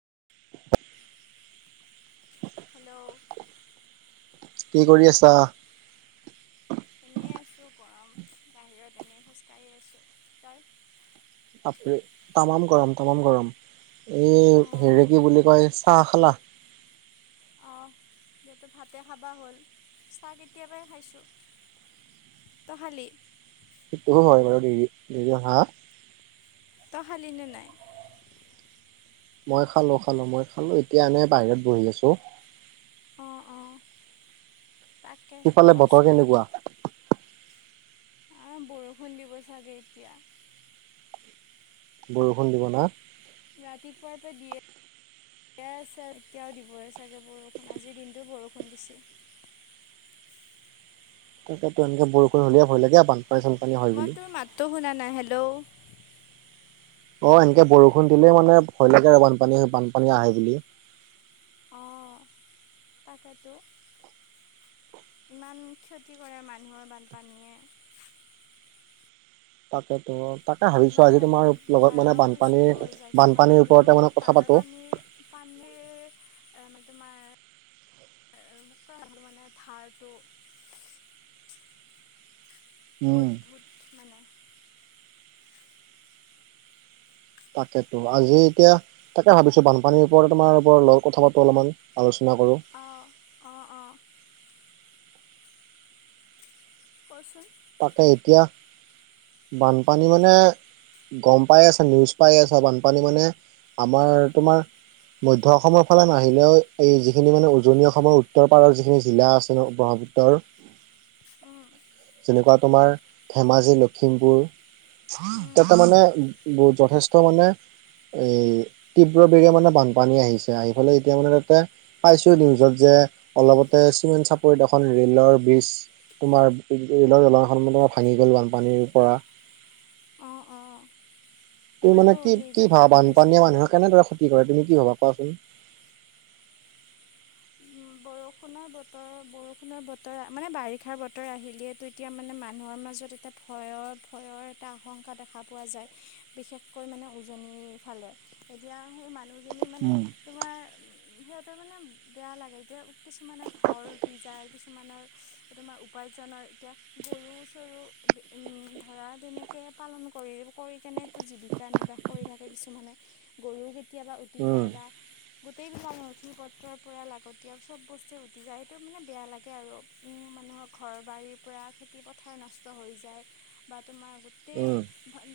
[inaudible] Hello কি কৰি আছা? এনে আছো গৰম বাহিৰত এনেই খোজ কঢ়ি আছো। তই? তামাম গৰম তামাম গৰম এই অঁ হেৰিক বুলি কয় চাহ খালা? আহ যহেতু ভাতে খাবা হ'ল চাহ কেতিয়াবাই খাইছো। তই খালী? সেইটো হয় বাৰু [unintelligible] হা তই খালি নে নাই? মই খালো খালো মই খালো এতিয়া এনে বাহিৰত বহি আছোঁ। অঁ অঁ। তাকে ইফালে বতৰ কচোন কেনেকুৱা? অ বৰষুণ দিব চাগে এতিয়া। বৰষুণ দিব না? ৰাতিপুৱাৰ পৰা দিয়ে। দিয়েই আছে এতিয়াও দিবই চাগে বৰষুণ আজিৰ দিনটো বৰষুণ দিছে। তাকে তো এনেকে বৰষুণ হ'লে ভয় লাগে পান। মই তোৰম মাতো শুনা নাই হেল্ল'। অ এনেকে বৰষুণ দিলে মানে ভয়লগে আৰু বানপানী বানপানী আহে বুলি। তাকেটো। ইমান ক্ষতি কৰে মানুহৰ বানপানীয়ে। তাকেত। তাকে ভাবিছো মানে আজি তোমাৰ বহুত লগত মানে ভয়ানক পৰিস্থিতিও বানপানীৰ হৈ যায় কিছুমান বানপানীৰ হয়তো ওপৰতে মানে কথা হাৰত পাতো। পানীৰ পানীৰ মানে [inaudible] তোমাৰ। মানে থাৰটো। উম। অদ্ভূত মানে। তাকেতো আজি এতিয়া তাকে ভাবিছো বানপানীৰ ওপৰত তোমাৰ ওপত কথা পাতো অলপমান আলোচনা। না কৰোঁ। অঁ অঁ অঁ কচোন। তাকে এতিয়া বানপানী মানে। গম পাই আছা নিউজ পাই আছ বানপানী মানে আমাৰ তোমাৰ। মধ্য অসমৰ ফালে নাহিলেও এই যিখিনি মানে উজনি অসমৰ উত্তৰ পাৰৰ যিখিনি জিলা আছে ন। উত্তৰ। উম যেনেকুৱা তোমাৰ ধেমাজি লখিমপুৰ। উম ততে উম মানে যথেষ্ট মানে। এ তীব্ৰ বিগ মানে বানপানী আহিছে। আহিফালে এতিয়া মানে তাতে পাইছো নিউজত যে। অলপতে চিমেণ্ট চাপৰিত এখন ৰে'লৰ বিজ তোমাৰ। ৰেলৰ দলং এখন মানে ভাঙি গ'ল বানপানীৰ পৰা। অঁ অঁ তুমি মানে ময়ো কি কি নিউজত ভা দেখা পাইছোঁ বানপানীয়া বাৰু মানুহৰ কেনেদৰে ক্ষতি কৰে তুমি। কি হ'বা কোৱাচোন। বৰষুণৰ বতৰ বৰষুণৰ বতৰ মানে বাৰিষাৰ বতৰ আহিলেইতটো এতিয়া মানে মানুহৰ মাজত। তাতে ভয়ৰ ভয়ৰ এটা আশংকা দেখা পোৱা যায়। বিশেষকৈ মানে উজনিৰ ফালে। এতিয়া সেই মানুহ। উম। সিহতঁ‌ৰ মানে। বেয়া লাগে। এতিয়া কিছুমানৰ ঘৰ উটি যায়। কিছুমানৰ তোমাৰ উপাৰ্জনৰ এতিয়া। গৰু চৰু উম ধৰা তেনেকে পালন কৰি কৰি কেনেটো জীৱিকা নিৰ্বাহ। কৰি থাকে। কিছুমানে গৰুও কেতিয়াবা উটি উম যায় বা গোটেইবিলাক নথি পত্ৰৰ। পৰা লাগতিয়াল চব বস্তুে উটি যায়। সেইটো মানে বেয়া লাগে আৰু উম মানুহৰ ঘৰ বাৰীৰ পৰা। খেতি পথাৰ নষ্ট হৈ যায় বা তোমাৰ গোটেই উম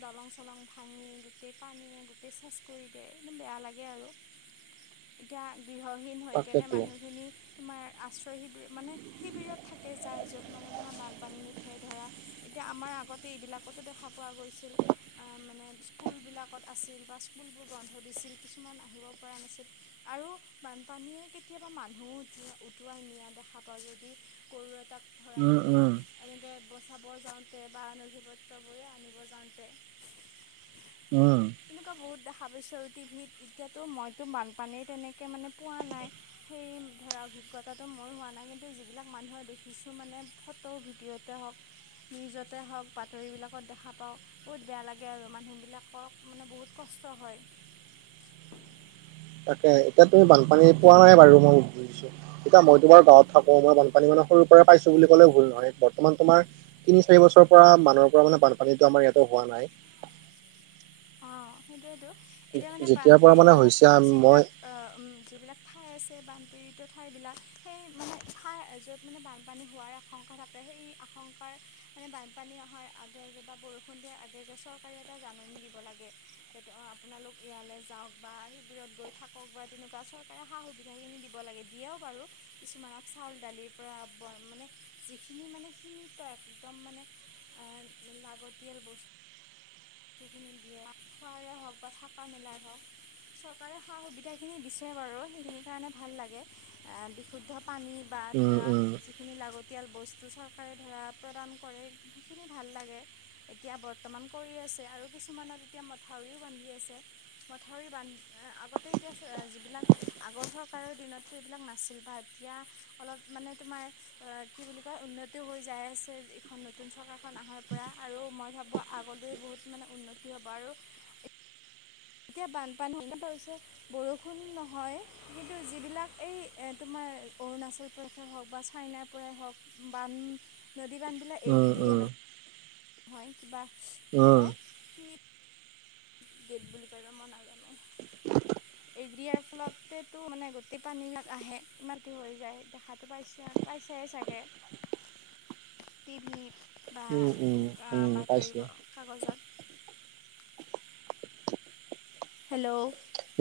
দলং ছলং। চলং ভাঙি গোটেই পানীয়ে গোটেই চেচ কৰি দিয়ে একদম বেয়া লাগে আৰু। এতিয়া গৃহহী। কেনে তাকেতো মানুহখিনি তোমাৰ। আশ্ৰয় শিবিৰ মানে শিবিৰত থাকে যায়। য'ত মানে তোমাৰ বানপানী নুঠে ধৰা এতিয়া আমাৰ। আগতে এইবিলাকতো দেখা পোৱা গৈছিল। আ মানে স্কুলবিলাকত আছিল বা স্কুলবোৰ বন্ধ। দিছিল কিছুমান আহিব পৰা নাছিল আৰু বানপানীয়ে কেত। কেতিয়াবা মানুহো উটুৱাই নিয়া দেখা পাওঁ। যদি গৰু এটাক। ধৰা উম তুমি উম এনেকে। বচাব যাওঁতে বা নথি পত্ৰ বোৰে আনিব যাওঁতে। উম। তেনেকুৱা বহুত দেখাব পাইছোঁ। টিভিত এতিয়াতো মইতো বানপানীৰ তেনেকৈ মানে পোৱা নাই। সেই [inaudible] ধৰা অভিজ্ঞতাটো মোৰ হোৱা নাই কিন্তু যিবিলাক মানুহৰ দেখিছোঁ মানে ফটো ভিডিঅ'তে হওক। নিউজতে হওঁক বাতৰি বিলাকত দেখা পাওঁ‌ বহুত। বেয়া লাগে আৰু মানুহ বিলাকক মানে বহুত কছ। ষ্ট হয়। [unintelligible] তাকে এতিয়া তুমি বানপানী পোৱা নাই বাৰু। মই বুজিছো এতিয়া মই তোমাৰ গাঁৱত থাকো মই বানপানী মানে সৰু। পাইছো বুলি কলেও ভুল নহয়। বৰ্তমান তোমাৰ তিনিৰি বছৰৰ পৰা মানৰ পৰা মানে বানপানীতো আমাৰ ইয়াতো হোৱা। নাই। অ সেইটোৱেইটো এতিয়া মানে যেতিয়াৰ পৰা মানে বানপীড়িত হৈছে মই যিবিলাক আ উম যিবিলাক ঠাই আছে বানপীড়িত ঠাইবিলাক সেই মানোৰ য'ত মানে বানপানী হোৱাৰ আশংকা থাকে। সেই আশংকাৰ। মানে বানপানী অহাৰ আগে আগে বা বৰষুণ দিয়াৰ আগে আগে চৰকাৰে এটা জাননী দিব লাগে। [inaudible] আপোনালোক ইয়ালৈ যাওক বা শিবিৰত গৈ থাকক বা তেনেকুৱা চৰকাৰে সা সুবিধা খিনি। দিব লাগে। দিয়েও বাৰু কিছুমানক চাউল দালিৰ পৰা মানে যিখিনি মানে সিমি। তো একদম মানেআ লাগতিয়াল বস্। টোখিনি দিয়ে খুৱাৰে হওক বা থাকা মেলাই হওক। চৰকাৰে সা সুবিধা খিনি দিছে বাৰু সেইখিনি কাৰণে ভাল লাগে আ বিশুদ্ধ পানী বা উম ধৰা উম যিখিনি লগত। তিয়াল বস্তু চৰকাৰে ধৰা প্ৰদান কৰে। সেইখিনি ভাল লাগে এতিয়া বৰ্তমান কৰি আছ। ছে আৰু কিছুমানত মঠাউৰিও বান্ধি আছে। মঠাউৰি বান আগতে এতিয়া ছে যিবিলাক। আগৰ চৰকাৰৰ দিনতো এইবিলাক নাছিল বা এতিয়া অলপ মানে তোমাৰ অ' কি বুলি। কয় উন্নতি হৈ যায় আছে। এইখন নতুন চৰকাৰখন আহাৰ পৰা আৰু মই ভাবোঁ আগলৈ বহুত। মানে উন্নতি হ'ব আৰু। এতিয়া বানপানী এনেকোৱা হৈছে বৰষুণ নহয় কিন্তু যিবিলাক এই এ তোমাৰ অৰুণাচল প্ৰদেশে হওক বা চাইনাৰ পৰাই হওক বান নদী বান্ধ বিলাক উম এৰি দি দিয়ে উম ন। হয় কিবা কি উম কয় কি গেট বুলি কয় মই নাজানো। এৰি দিয়াৰ ফলতেতো মানে গোটেই পানীবাক আহে ইমানি হৈ যায় দেখাতো পাইছে। পাইছাই চাগে। [unintelligible] তিভিত। উম উম উম পাইছো। কাগজত হেল্ল'।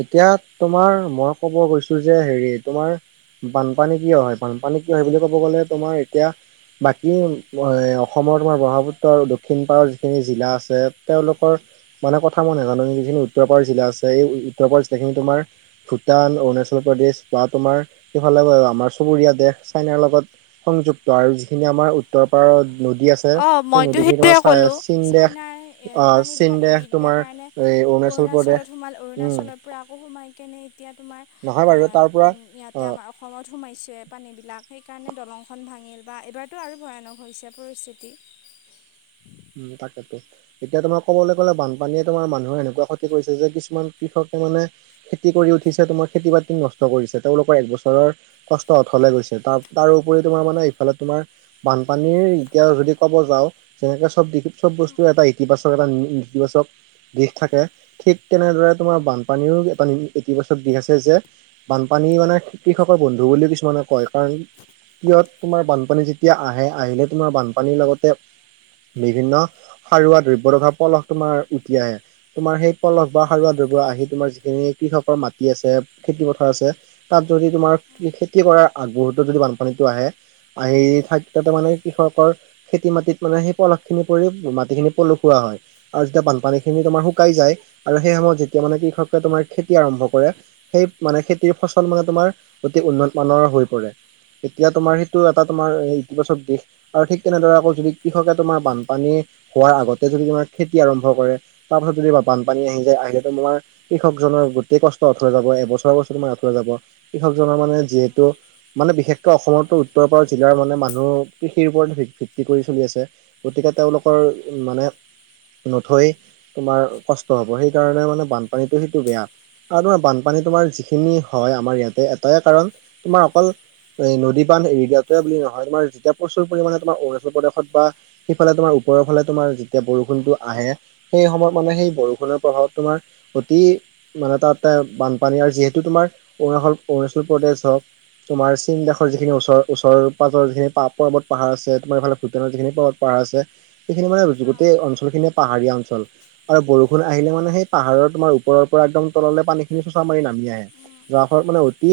এতিয়া তোমাৰ মই কব গৈছো যে হেৰি তোমাৰ বানপানী কি হয় বানপানী কি হয় বুলি ক'ব গ'লে তোমাৰ এতিয়া বাকী এ অসমৰ তোমাৰ ব্ৰহ্মপুত্ৰ দক্ষিণ পাৰৰ যিখিনি জিলা আছে তেওঁলোকৰ মানে কথা মই নেজানো যিখিউ উত্তৰ পাৰ জিলা আছে এই উত্তৰ পাৰৰ যিখিনি তোমাৰ ভূটান অৰুণাচল প্ৰদেশ বা তোমাৰ সেফালে আমাৰ চুবুৰীয়া দেশ। চাইনাৰ লগত সংযুক্ত আৰু যিখিনি আমাৰ উত্তৰ পাৰত নদী আছে অঁ সেই মইতো নদীখিনি তোমাৰ সেইটোৱে চা ক'লোঁ চীনদেশ চাইনাৰ অ পানীবিলাক এৰি চীনদেশ দিলে তোমাৰ কাৰণে এই এই অৰুণাচল প্ৰদেশ অৰুণাচলত সোমাল উম অৰুণাচলৰ পৰা আকৌ সোমাই কেনে এতিয়া তোমাৰ নহয় বাৰু তাৰ পৰা অ ইয়াতে আমাৰ অসমত সোমাইছে। পানীবিলাক সেইকাৰণে দলংখন ভাঙিল বা এইবাৰতো আৰু ভয়ানক হৈছে পৰিস্থিতি। উম তাকেতো এতিয়া তোমাৰ কবলৈ গ'লে বানপানীয়ে তোমাৰ মানুহে এনেকোৱা ক্ষতি কৰিছে যে কিছুমান কৃষক। কে মানে খেতি কৰি উঠিছে তোমাৰ খেতি বাতি নষ্ট কৰিছে তেওঁলোকৰ একবছৰৰ কষ্ট অথলে গৈছ ছে তা তাৰ উপৰি তোমাৰ ইফালে তোমাৰ বানপানীৰ এতিয়া যদি কব যাও তেনেকে চব চব বস্তুৱে এটা ইতিবাচক এটা ইতিবাচক। দিশ থাকে ঠিক তেনেদৰে তোমাৰ উম বানপানীও এটা ইতিবাচক দিশ আছে যে বানপানী মানে কৃষকৰ বন্ধু বুলিও কিছুমানে কয় কাৰণ কিয়ত তোমাৰ বানপানী যেতিয়া আহে আহিলে তোমাৰ বানপানীৰ লগতে বিভিন্ন সাৰুৱা দ্ৰব্য থকা পলস তোমাৰ উটি আহে তোমাৰ সেই পলস বা উম সাৰুৱা দ্ৰব্য তোমাৰ যিখিনি কৃষকৰ মাটি আছে খেতি পথাৰ আছে তাত যদি তোমাৰ উম খেতি কৰা বহুতো যদি বানপানীটো আহে আহি থাক ত উম মানে কৃষকৰ খেতি মাটিত মানে সেই পলস যিখিনি পৰি মাটি খিনি পলুসা হয় আৰু যেতিয়া বানপানী খিনি তোমাৰ উম শুকাই যায় আৰু সেই সময়ত যেতিয়া মানে কি কৃষকে তোমাৰ খেতি আৰম্ভ কৰে সেই মানে খেতিৰ ফচল মানে তোমাৰ অতি উন্নত মানৰ হৈ পৰে এতিয়া তোমাৰ সেইটো এটা তোমাৰ ইতিবাচক দিশ আৰু ঠিক তেনেদৰে আকৌ যদি কৃষকে তোমাৰ বানপানী হোৱাৰ আগতে যদি তোমাৰ খেতি আৰম্ভ কৰে তাৰ পাছত যদি বানপানী আহি যায় আহিলেতো তোমাৰ কৃষকজনৰ গোটেই কষ্ট অথলে যাব এবছৰ বছৰ মান অথলে যাব কৃষকজনৰ মানে যিহেতু উম মানে বিশেষকৈ অসমতো উত্তৰ পাৰত জিলাৰ মানে মানুহ কৃষিৰ ওপৰতে ভিত্তি কৰি চলি আছে গতিকে তেওঁলোকৰ উম মানে নথৈ তোমাৰ কষ্ট হ'ব সেই কাৰণে মানে বানপানীটো সেইটো বেয়া আৰু তোমাৰ বান মানে তোমাৰ যিখিনি হয় আমাৰ ইয়াতে এটাই কাৰন তোমাৰ অকল এই নদী বান এৰি দিয়াতোৱে বুলি নহয় তোমাৰ যেতিয়া প্ৰচুৰ পৰিমাণে তোমাৰ অৰুণাল প্ৰদেশত বা সেইফালে তোমাৰ ওপৰৰ ফালে তোমাৰ যেতিয়া বৰষুণটো আহে সেই সময়ত মানে সেই বৰষুণৰ প্ৰভাৱ তোমাৰ অতি মানে তাত বানপানী আৰু যিহেতু তোমাৰ অৰুণাচল অৰুণাচল প্ৰদেশ হওক তোমাৰ চীন দেশৰ যিখিনি ওচৰ ওচৰ পাজৰ যিখিনি পৰ্বত পাহাৰ আছে তোমাৰফালে ভূটানৰ যিখিনি পৰ্বত পাৰ আছে সেখিনি মানে অঁ গোটেই অঞ্চল খিনিয়ে পাহাৰীয়া অঞ্চল আৰু বৰু কেতিয়াবা আহিলে মানে সেই পাহাৰৰ তোমাৰ ওপৰৰ পৰা একদম তললে পানীখিনি চোচা মাৰি নামি আহে জাসৰ মানে অতি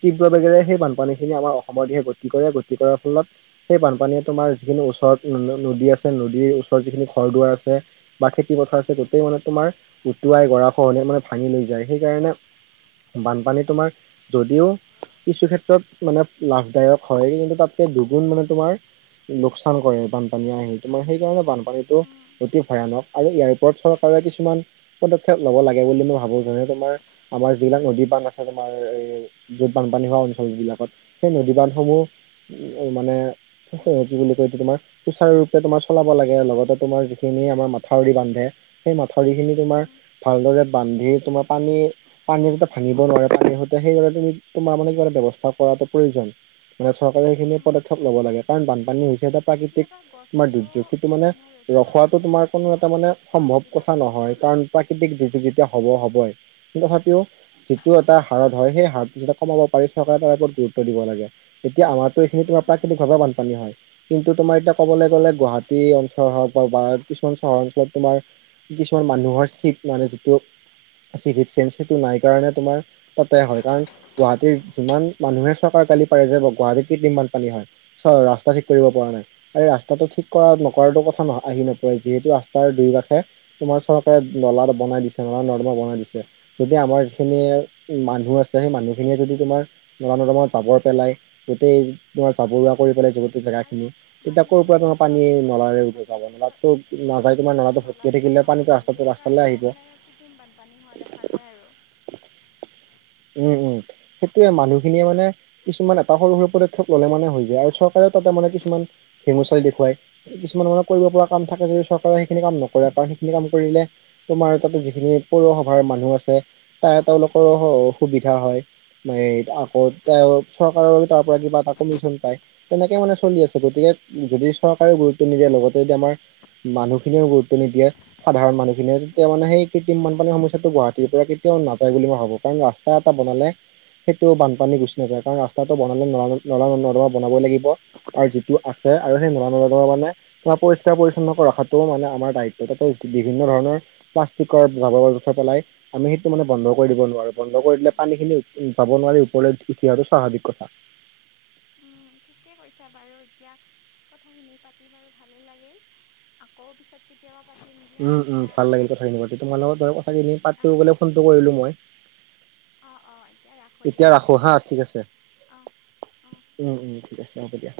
তীব্ৰ বেগেৰে সেই বানপানীখিনি আমাৰ অসমৰ দিশে গতি কৰে গতি কৰাৰ ফলত সেই বানপানীয়ে তোমাৰ যিখিনি ওচৰত নদী আছে নদীৰ ওচৰত যিখিনি ঘৰ দুৱাৰ আছে বা খেতি পথাৰ আছে গোটেই মানে তোমাৰ উটুৱাই গৰাখহনিয়াই মানে ভাঙি লৈ যায় সেইকাৰণে বানপানী তোমাৰ যদিও কিছু ক্ষেত্ৰত মানে লাভদায়ক হয় কিন্তু তাতকে দুগুণ মানে তোমাৰ লোকচান কৰে। বানপানী সেইকাৰণে বানপানীটো অতি ভয়ানক আৰু ইয়াৰ ওপৰত চৰকাৰে কিছুমান পক্ষত লব লাগে বুলি মই ভাবো যেনে তোমাৰ আমাৰ যিবিলাক নদী বান্ধ আছে তোমাৰ যত বানপানী অঞ্চল বিলাকত সেই নদী বান্ধসমূহ উম, মানে কি বুলি কয় এইতো তোমাৰ সুচাৰুৰূপে তোমাৰ চলাব লাগে লগতে তোমাৰ যিখিনি আমাৰ মাথাউৰি বান্ধে সেই মাথাউৰি খিনি তোমাৰ ভালদৰে বান্ধি তোমাৰ পানী পানী যাতে ভাঙিব নোৱাৰে পানীৰ সৈতে সেই তোমাৰ মানে কিবা এটা ব্যৱস্থা কৰাটো প্ৰয়োজন। মানে চৰকাৰে এইখিনি পদক্ষেপ ল'ব লাগে কাৰণ বানপানী হৈছে এটা প্ৰাকৃতিক তোমাৰ গছেও দুৰ্যোগ সেইটো মানে ৰক্ষা ৰখোৱাটো কৰে তোমাৰ চাগে কোনো ন এটা মানে সম্ভৱ কথা গছবিলাকো ৰুব নহয় কাৰণ লাগে প্ৰাকৃতিক যিটো যেতিয়া হ'ব হবই। তথাপিও যিটো এটা হাৰত হয় সেই হাৰটো কমাব পাৰি চৰকাৰে তাৰ ওপৰত গুৰুত্ব দিব লাগে। এতিয়া আমাৰতো এইখিনি তোমাৰ প্ৰাকৃতিক অঁ ভাৱে বানপানী হয় কিন্তু তোমাৰ এতিয়া ক'বলৈ গ'লে গুৱাহাটী অঞ্চলৰ পৰা বা কিছুমান চহৰ অঞ্চলত তোমাৰ কিছুমান মানুহৰ চিপ মানে যিটো চেন চিপ টো নাই কাৰণে তোমাৰ তাতে হয় কাৰণ গুৱাহাটীৰ যিমান মানুহে চৰকাৰ কালি পাৰে যে গুৱাহাটীত কৃত্ৰিম বান পানী হয় চ ৰাস্তা ঠিক কৰিব পৰা নাই। আৰু ৰাস্তাটো ঠিক কৰা নকৰাটো কথা আহি নপৰে যিহেতু ৰাস্তাৰ দুই কাষে তোমাৰ চৰকাৰে নলা বনাই দিছে নলা নৰ্দমা বনাই দিছে যদি আমাৰ যিখিনি উম, মানুহ আছে সেই মানুহখিনিয়ে যদি তোমাৰ নলা নৰ্দমা জাবৰ পেলাই গোটেই তোমাৰ জাবৰুৱা কৰি পেলাই গোটেই আৰু জেগাখিনি এতিয়া মানুহে ক'ৰ পৰা তোমাৰ নলাটো পানী আগত বনাই নলাৰে ল'ব ও লাগে যাব কিন্তু সেই নলাতো নাযাই গুৱাহাটীৰ তোমাৰ মানুহে নলাটো ভৰ্ত্তি হৈ নলাবিলাক থাকিলে পানীটো নবনায় যে ৰাস্তাটো - ৰাস্তা সেইকাৰণেও মানে কৃক্ৰিম বানপানী হোৱা দেখা যায় আৰু। উম উম - উম সেইটোয়ে মানুহখিনিয়ে মানে কিছুমান এটা সৰু - সৰু পদক্ষেপ ল'লে মানে হৈ যায় আৰু চৰকাৰেও তাতে মানে কিছুমান ভেমু চালি দেখুৱাই কিছুমান মানে কৰিব পৰা কাম থাকে যদি চৰকাৰে সেইখিনি কাম নকৰে কাৰণ সেইখিনি কাম কৰিলে। তোমাৰ তাতে যিখিনি পৌৰসভাৰ মানুহ আছে তাই তেওলোকৰো অসুবিধা হয়। মান [unintelligible] আকৌ চৰকাৰৰ তাৰ পৰা কিবা এটা কমিশন পাই তেনেকে মানে চলি আছে গতিকে যদি চৰকাৰেও গুৰুত্ব নিদিয়ে লগতে যদি আমাৰ মানুহখিনিও গুৰুত্ব নিদিয়ে সাধাৰণ মানুহখিনিয়ে তেতিয়া মানে সেই কৃত্ৰিম বানপানীৰ সমস্যাটো গুৱাহাটীৰ পৰা কেতিয়াও নাযায় বুলি মই ভাবো কাৰণ ৰাস্তা এটা বনালে সেইটো বানপানী গুচি নাযায় কাৰণ ৰাস্তাটো বনালে নলা - নলা নৰ্দমা বনাবই লাগিব আৰু যিটো আছে আৰু সেই নলা নৰ্দমা মানে পৰিষ্কাৰ পৰিচ্ছন্ন ৰখাটো মানে আমাৰ দায়িত্ব। তাতে বিভিন্ন ধৰণৰ প্লাষ্টিকৰ জাৱৰ-জোথৰ পেলাই আমি সেইটো মানে বন্ধ কৰি দিব নোৱাৰো। বন্ধ কৰি দিলে পানী খিনি যাব নোৱাৰি ওপৰলৈ উঠি অহাটো স্বাভাৱিক কথা। ঠিকে কৈছা বাৰু। এতিয়া কথাখিনি পাতি বাৰু ভালে লাগিল। আকৌ পিছত কেতিয়াবা পাতিম দিয়া উম - উম এতিয়া ভাল লাগিল ৰাখোঁ কথাখিনি দিয়া পাতি তোমাৰ লগত ধৰ কথাখিনি পাতি অঁ বলে ফোনটো কৰিলো মই। অঁ অঁ এতিয়া ৰাখোঁ দিয়া এতিয়া ৰাখো হা ঠিক আছে অঁ অঁ উম - উম। ঠিক আছে হব দিয়া।